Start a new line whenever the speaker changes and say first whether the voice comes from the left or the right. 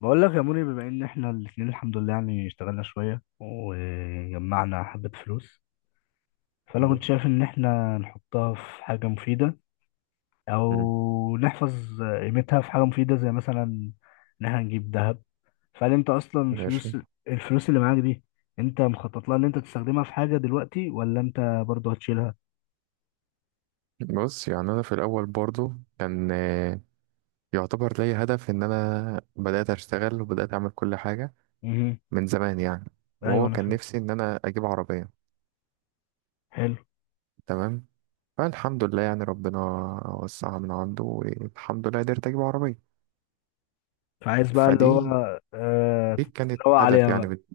left: بقول لك يا موني، بما ان احنا الاثنين الحمد لله يعني اشتغلنا شوية وجمعنا حبة فلوس. فانا كنت
right: مم.
left: شايف ان احنا نحطها في حاجة مفيدة، او نحفظ قيمتها في حاجة مفيدة، زي مثلا ان احنا نجيب ذهب. فهل انت اصلا
right: ماشي.
left: الفلوس اللي معاك دي، انت مخطط لها ان انت تستخدمها في حاجة دلوقتي، ولا انت برضه هتشيلها؟
right: بص، يعني انا في الاول برضو كان يعتبر لي هدف ان انا بدات اشتغل وبدات اعمل كل حاجه
left: امم،
right: من زمان يعني،
left: ايوه،
right: وهو
left: انا
right: كان
left: فاهم.
right: نفسي ان انا اجيب عربيه.
left: حلو.
right: تمام. فالحمد لله، يعني ربنا وسعها من عنده، والحمد لله قدرت اجيب عربيه.
left: فعايز بقى اللي هو،
right: فدي
left: آه
right: دي كانت
left: تتنوع
right: هدف
left: عليها
right: يعني
left: بقى.
right: بت-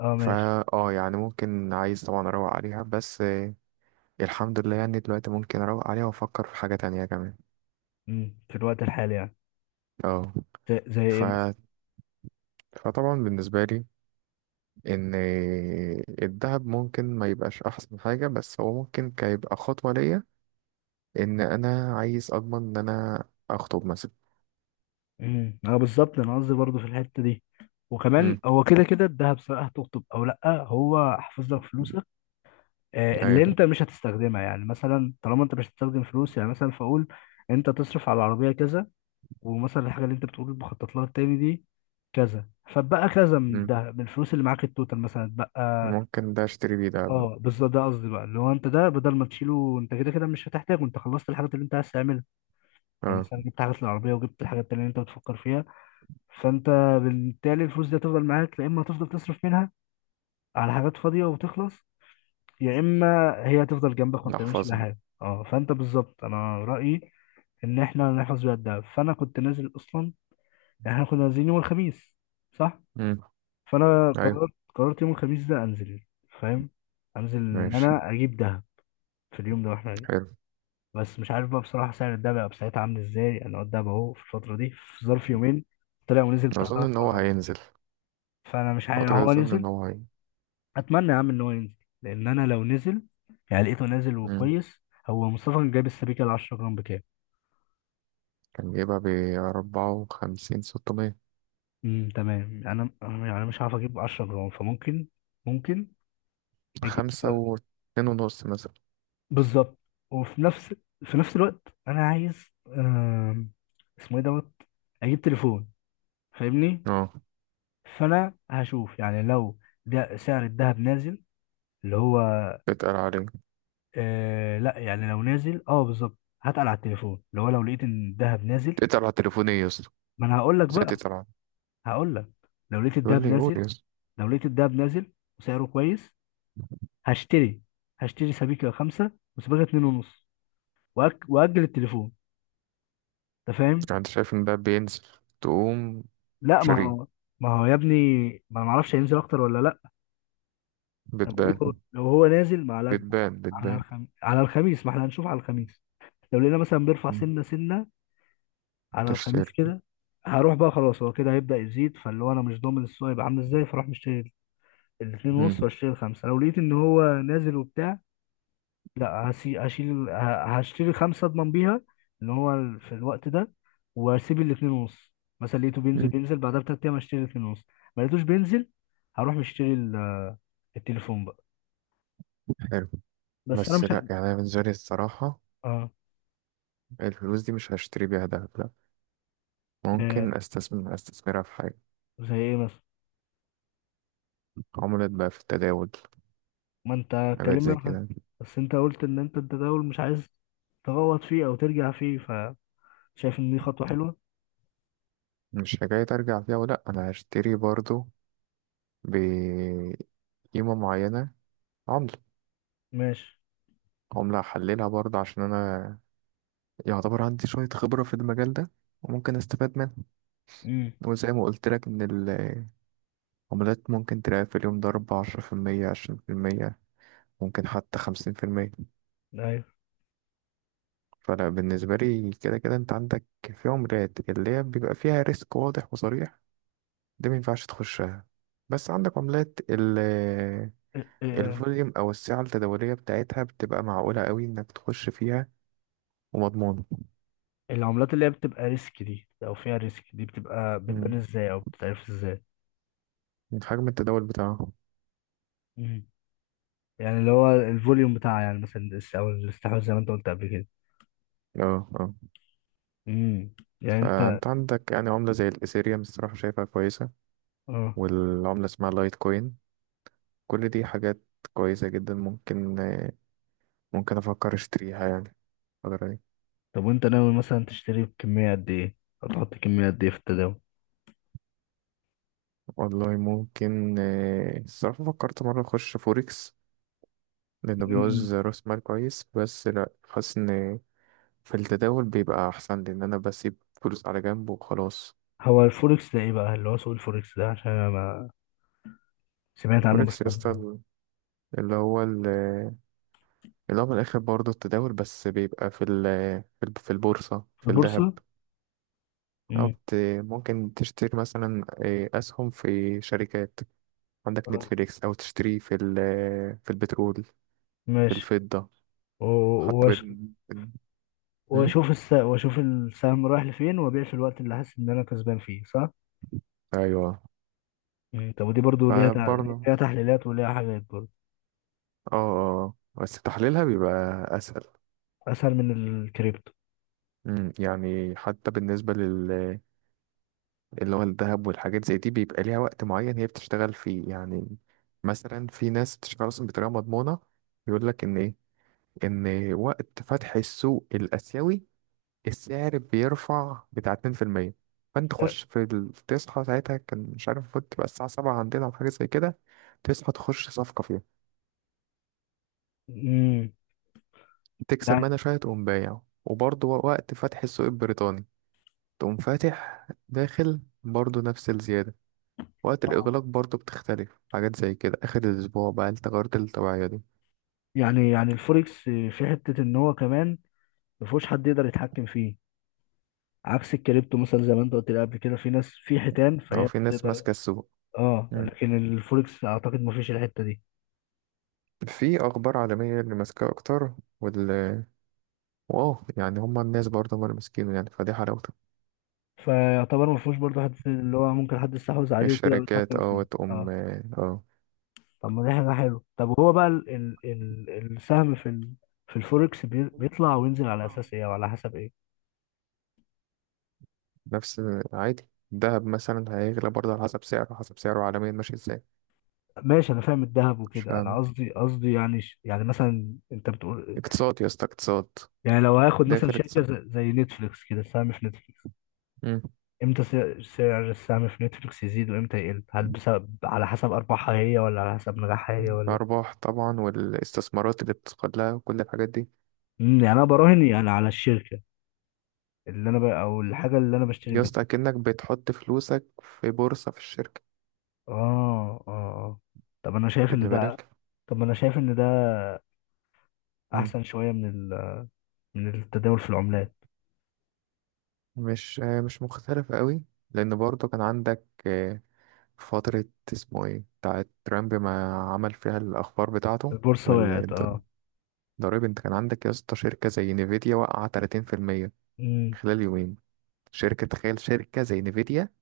left: اه،
right: فا
left: ماشي.
right: اه يعني ممكن عايز طبعا اروق عليها، بس الحمد لله يعني دلوقتي ممكن اروق عليها وافكر في حاجه تانية كمان.
left: مم. في الوقت الحالي يعني،
right: اه
left: زي
right: ف...
left: ايه مثلا؟
right: فطبعا بالنسبه لي ان الذهب ممكن ما يبقاش احسن حاجة، بس هو ممكن كيبقى خطوة ليا ان انا عايز اضمن ان انا اخطب مثلا.
left: امم، اه، بالظبط، انا قصدي برضه في الحته دي. وكمان
right: امم.
left: هو كده كده الذهب، سواء هتخطب او لا، هو حافظ لك فلوسك. اللي
right: ايوه.
left: انت مش هتستخدمها، يعني مثلا طالما انت مش هتستخدم فلوس، يعني مثلا فاقول انت تصرف على العربيه كذا، ومثلا الحاجه اللي انت بتقول بخطط لها التاني دي كذا، فبقى كذا من
right: امم.
left: الذهب، من الفلوس اللي معاك التوتال مثلا بقى.
right: ممكن ده اشتري بيه دهب بقى.
left: اه، بالظبط، ده قصدي بقى، اللي هو انت، ده بدل ما تشيله، انت كده كده مش هتحتاجه، انت خلصت الحاجات اللي انت عايز تعملها. يعني
right: اه.
left: مثلا جبت حاجات للعربيه، وجبت الحاجات التانيه اللي انت بتفكر فيها. فانت بالتالي الفلوس دي هتفضل معاك، يا اما هتفضل تصرف منها على حاجات فاضيه وتخلص، يا اما هي هتفضل جنبك ما بتعملش بيها
right: احفظها.
left: حاجه. اه، فانت بالظبط انا رايي ان احنا نحفظ بيها الدهب. فانا كنت نازل اصلا، يعني احنا كنا نازلين يوم الخميس، صح.
right: امم.
left: فانا
right: ايوه.
left: قررت يوم الخميس ده انزل. فاهم، انزل ان
right: ماشي.
left: انا اجيب دهب في اليوم ده واحنا قاعدين.
right: حلو.
left: بس مش عارف بقى بصراحه سعر الدهب هيبقى ساعتها عامل ازاي. انا الدهب اهو في الفتره دي، في ظرف يومين، طلع ونزل بتاع
right: اظن
left: ثلاث
right: ان هو
left: مرات.
right: هينزل
left: فانا مش عارف
right: فترة،
left: هو
right: اظن ان
left: نزل.
right: هو هي.
left: اتمنى يا عم ان هو ينزل، لان انا لو نزل، يعني لقيته نازل
right: امم.
left: وكويس. هو مصطفى كان جايب السبيكه ال 10 جرام بكام؟
right: كان جايبها بـ54,600.
left: امم، تمام. انا يعني مش عارف اجيب 10 جرام، فممكن ممكن اجيب
right: خمسة واتنين ونص مثلا.
left: بالظبط. وفي نفس في نفس الوقت انا عايز، اسمه ايه، دوت، اجيب تليفون. فاهمني؟
right: اه.
left: فانا هشوف يعني لو ده سعر الذهب نازل، اللي هو
right: اتقل عليه.
left: لا، يعني لو نازل، بالظبط هتقل على التليفون، اللي هو لو لقيت ان الذهب نازل.
right: اتقل على تليفوني يا اسطى.
left: ما انا هقول لك
right: ازاي
left: بقى
right: تتقل عليه؟
left: هقول لك، لو لقيت
right: يقول
left: الدهب
right: لي قول
left: نازل
right: يا اسطى.
left: لو لقيت الدهب نازل وسعره كويس، هشتري هشتري سبيكة خمسة وسبيكة اتنين ونص. وأجل التليفون. أنت فاهم؟
right: يعني انت شايف ان ده بينزل تقوم
left: لا، ما
right: شاريه؟
left: هو ما هو يا ابني، ما أنا معرفش هينزل أكتر ولا لأ. أنا بقول، لو
right: بتبان
left: لو هو نازل، ما على
right: بتبان.
left: على
right: بتبان.
left: على الخميس، ما احنا هنشوف على الخميس. لو لقينا مثلا بيرفع
right: مم.
left: سنة سنة على الخميس
right: تشتري.
left: كده، هروح بقى خلاص، هو كده هيبدأ يزيد، فاللي هو أنا مش ضامن السوق هيبقى عامل إزاي. فأروح مشتري الاتنين ونص،
right: مم.
left: وأشتري الخمسة لو لقيت إن هو نازل وبتاع. لا، هشتري خمسة اضمن بيها ان هو، في الوقت ده، واسيب الاتنين ونص. مثلا لقيته بينزل،
right: مم.
left: بعدها بتلات ايام هشتري الاتنين ونص. ما لقيتوش بينزل، هروح مشتري التليفون بقى.
right: حلو.
left: بس انا
right: بس
left: مش
right: لا،
left: ه-
right: يعني أنا بالنسبة لي الصراحة
left: اه.
right: الفلوس دي مش هشتري بيها دهب لا،
left: آه،
right: ممكن استثمرها في حاجة.
left: زي ايه مثلا؟
right: عملت بقى في التداول
left: ما انت
right: حاجات زي كده.
left: بس انت قلت ان انت التداول مش عايز تغوط فيه او ترجع فيه، فشايف ان دي خطوة حلوة.
right: مش حكاية ارجع فيها، ولا انا هشتري برضو بقيمة معينة. عملة
left: ماشي.
right: عملة هحللها برضه عشان انا يعتبر عندي شوية خبرة في المجال ده، وممكن استفاد منها.
left: امم.
right: وزي ما قلت لك ان عملات ممكن تلاقي في اليوم ضرب 10%، 20%، ممكن حتى 50%.
left: ايوه.
right: فلا، بالنسبة لي كده كده انت عندك في عملات اللي هي بيبقى فيها ريسك واضح وصريح، دي مينفعش تخشها. بس عندك عملات ال آه،
left: إيه- إيه-
right: الفوليوم أو السعة التداولية بتاعتها بتبقى معقولة قوي إنك تخش فيها ومضمونة.
left: العملات اللي هي بتبقى ريسك دي او فيها ريسك دي، بتبقى بتبان
right: مم.
left: ازاي او بتتعرف ازاي؟
right: من حجم التداول بتاعها.
left: مم. يعني اللي هو الفوليوم بتاع، يعني مثلا الاس- او الاستحواذ زي ما انت قلت قبل كده.
right: اه اه.
left: امم، يعني انت،
right: فأنت عندك يعني عملة زي الإيثيريوم الصراحة شايفها كويسة،
left: اه.
right: والعملة اسمها لايت كوين. كل دي حاجات كويسة جدا، ممكن أفكر أشتريها يعني الفترة دي.
left: طب وانت ناوي مثلا تشتري بكمية قد ايه، او تحط كمية قد ايه في التداول؟
right: والله ممكن الصراحة فكرت مرة أخش فوركس لأنه
left: مم.
right: بيعوز رأس مال كويس، بس لأ، حاسس إن في التداول بيبقى أحسن لأن أنا بسيب فلوس على جنب وخلاص.
left: هو الفوركس ده ايه بقى، اللي هو سوق الفوركس ده، عشان انا ما سمعت عنه
right: فوركس
left: بس.
right: يا اسطى اللي هو ال- اللي هو من الآخر برضه التداول، بس بيبقى في البورصة
left: في
right: في الذهب.
left: البورصة.
right: أو
left: امم،
right: بت- ممكن تشتري مثلا أسهم في شركات، عندك
left: اه،
right: نتفليكس، او تشتريه في البترول، في
left: ماشي.
right: الفضة.
left: و-
right: حتى
left: وأش-
right: م?
left: واشوف واشوف السهم رايح لفين، وابيع في الوقت اللي حاسس ان انا كسبان فيه، صح.
right: ايوه.
left: مم. طب ودي برضو ليها
right: فبرضه
left: ليها تحليلات وليها حاجات برضو.
right: اه بس تحليلها بيبقى اسهل.
left: اسهل من الكريبتو.
right: يعني حتى بالنسبة اللي هو الذهب والحاجات زي دي بيبقى ليها وقت معين هي بتشتغل فيه يعني. مثلا في ناس بتشتغل اصلا بطريقة مضمونة، يقول لك ان ايه، ان وقت فتح السوق الاسيوي السعر بيرفع بتاع 2%، فانت تخش تصحى ساعتها كان مش عارف المفروض تبقى الساعة سبعة عندنا أو حاجة زي كده، تصحى تخش صفقة فيها،
left: امم،
right: تكسب
left: يعني
right: منها شوية، تقوم بايع. وبرضه وقت فتح السوق البريطاني تقوم فاتح داخل برضه نفس الزيادة. وقت
left: آه.
right: الإغلاق برضه بتختلف، حاجات زي كده آخر الأسبوع بقى التغيرات الطبيعية دي.
left: يعني الفوركس في حته ان هو كمان ما فيهوش حد يقدر يتحكم فيه، عكس الكريبتو مثلا. زي ما انت قلت لي قبل كده، في ناس، في حيتان
right: لو
left: فهي
right: في ناس
left: بتقدر.
right: ماسكة السوق.
left: اه،
right: مم.
left: لكن الفوركس اعتقد ما فيش الحته دي.
right: في أخبار عالمية اللي ماسكة أكتر، وال واو يعني هما الناس برضه هما اللي ماسكينه يعني، فدي حلاوة.
left: فيعتبر ما فيهوش برضه حد اللي هو ممكن حد يستحوذ عليه وكده او
right: الشركات
left: يتحكم فيه.
right: وتقوم
left: اه، طب ما دي حاجه حلوه. طب هو بقى ال السهم في الفوركس بيطلع وينزل على
right: آه.
left: اساس ايه وعلى حسب ايه؟
right: نفس عادي. الذهب مثلا هيغلى برضه على حسب سعره، حسب سعره عالميا ماشي ازاي.
left: ماشي، انا فاهم الذهب
right: مش
left: وكده، انا
right: فاهم.
left: قصدي يعني يعني مثلا انت بتقول،
right: اقتصاد يا اسطى اقتصاد.
left: يعني لو هاخد مثلا
right: داخل
left: شركة
right: اقتصاد.
left: زي نتفليكس كده، سهم في نتفليكس،
right: مم.
left: امتى سعر السهم في نتفليكس يزيد، وامتى يقل؟ هل بسبب، على حسب ارباحها هي، ولا على حسب نجاحها هي، ولا؟
right: الأرباح طبعا، والاستثمارات اللي بتدخل لها، وكل الحاجات دي.
left: امم، يعني انا براهن يعني على الشركة اللي انا ب... او الحاجة اللي انا بشتري
right: يا
left: منها.
right: اسطى أكنك بتحط فلوسك في بورصة في الشركة.
left: اه، اه، طب انا شايف ان
right: خلي
left: ده
right: بالك.
left: طب ما انا شايف ان ده
right: مم.
left: احسن شوية من من التداول في العملات.
right: مش مختلف قوي، لأن برضه كان عندك فترة اسمه ايه بتاعت ترامب ما عمل فيها الأخبار بتاعته.
left: البورصة وقعت، اه.
right: ضريب، انت كان عندك يا اسطى شركة زي نيفيديا وقع 30%
left: امم،
right: خلال يومين. شركة، تخيل شركة زي نيفيديا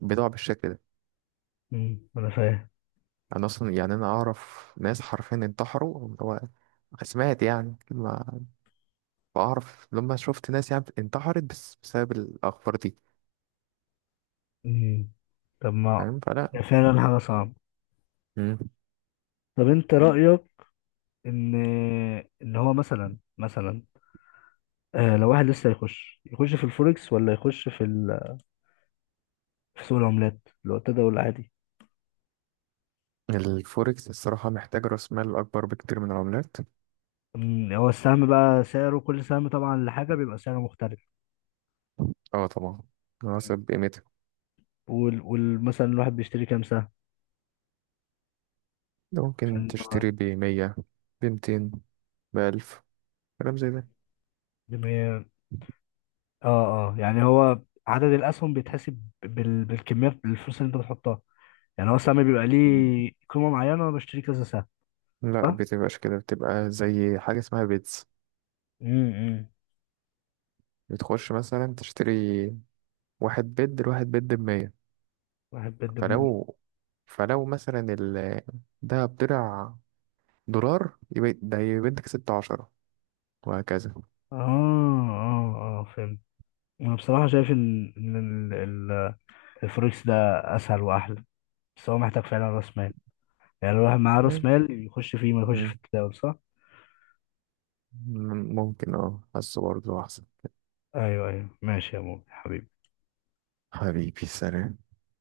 right: بتقع بالشكل ده.
left: امم، انا فاهم.
right: انا اصلا يعني انا اعرف ناس حرفيا انتحروا، اللي هو سمعت يعني ما بعرف، لما شفت ناس يعني انتحرت بس بسبب الاخبار دي.
left: امم. طب ما
right: فاهم، فلا.
left: فعلا حاجة
right: مم.
left: صعبة.
right: مم.
left: طب انت رأيك ان، هو مثلا، لو واحد لسه يخش في الفوركس، ولا يخش في في سوق العملات اللي هو التداول العادي؟
right: الفوركس الصراحة محتاج رأس مال أكبر بكتير من العملات.
left: أمم، هو السهم بقى سعره، كل سهم طبعا لحاجه بيبقى سعره مختلف.
right: اه طبعا، على
left: مم.
right: حسب قيمتها.
left: مثلا الواحد بيشتري كام سهم،
right: ممكن
left: عشان هو
right: تشتري بمية، بمتين، بألف، كلام زي ده.
left: جميع- اه، اه. يعني هو عدد الاسهم بيتحسب بالكميه، بالفلوس اللي انت بتحطها. يعني هو السهم بيبقى ليه قيمه معينه وانا بشتري كذا سهم،
right: لا،
left: صح؟
right: بتبقاش كده، بتبقى زي حاجة اسمها بيتز.
left: امم.
right: بتخش مثلا تشتري واحد بيد لواحد بيد بمية.
left: واحد بالدمية.
right: فلو فلو مثلا ده بضلع دولار يبقى ده، يبقى انت كسبت عشرة، وهكذا.
left: اه، اه، اه، فهمت. انا بصراحه شايف ان الفوركس ده اسهل واحلى، بس هو محتاج فعلا راس مال. يعني لو الواحد معاه راس
right: مم.
left: مال، يخش فيه ما يخش في
right: مم.
left: التداول، صح.
right: ممكن حاسه برضه أحسن.
left: ايوه، ايوه، ماشي يا مو حبيبي.
right: حبيبي سلام.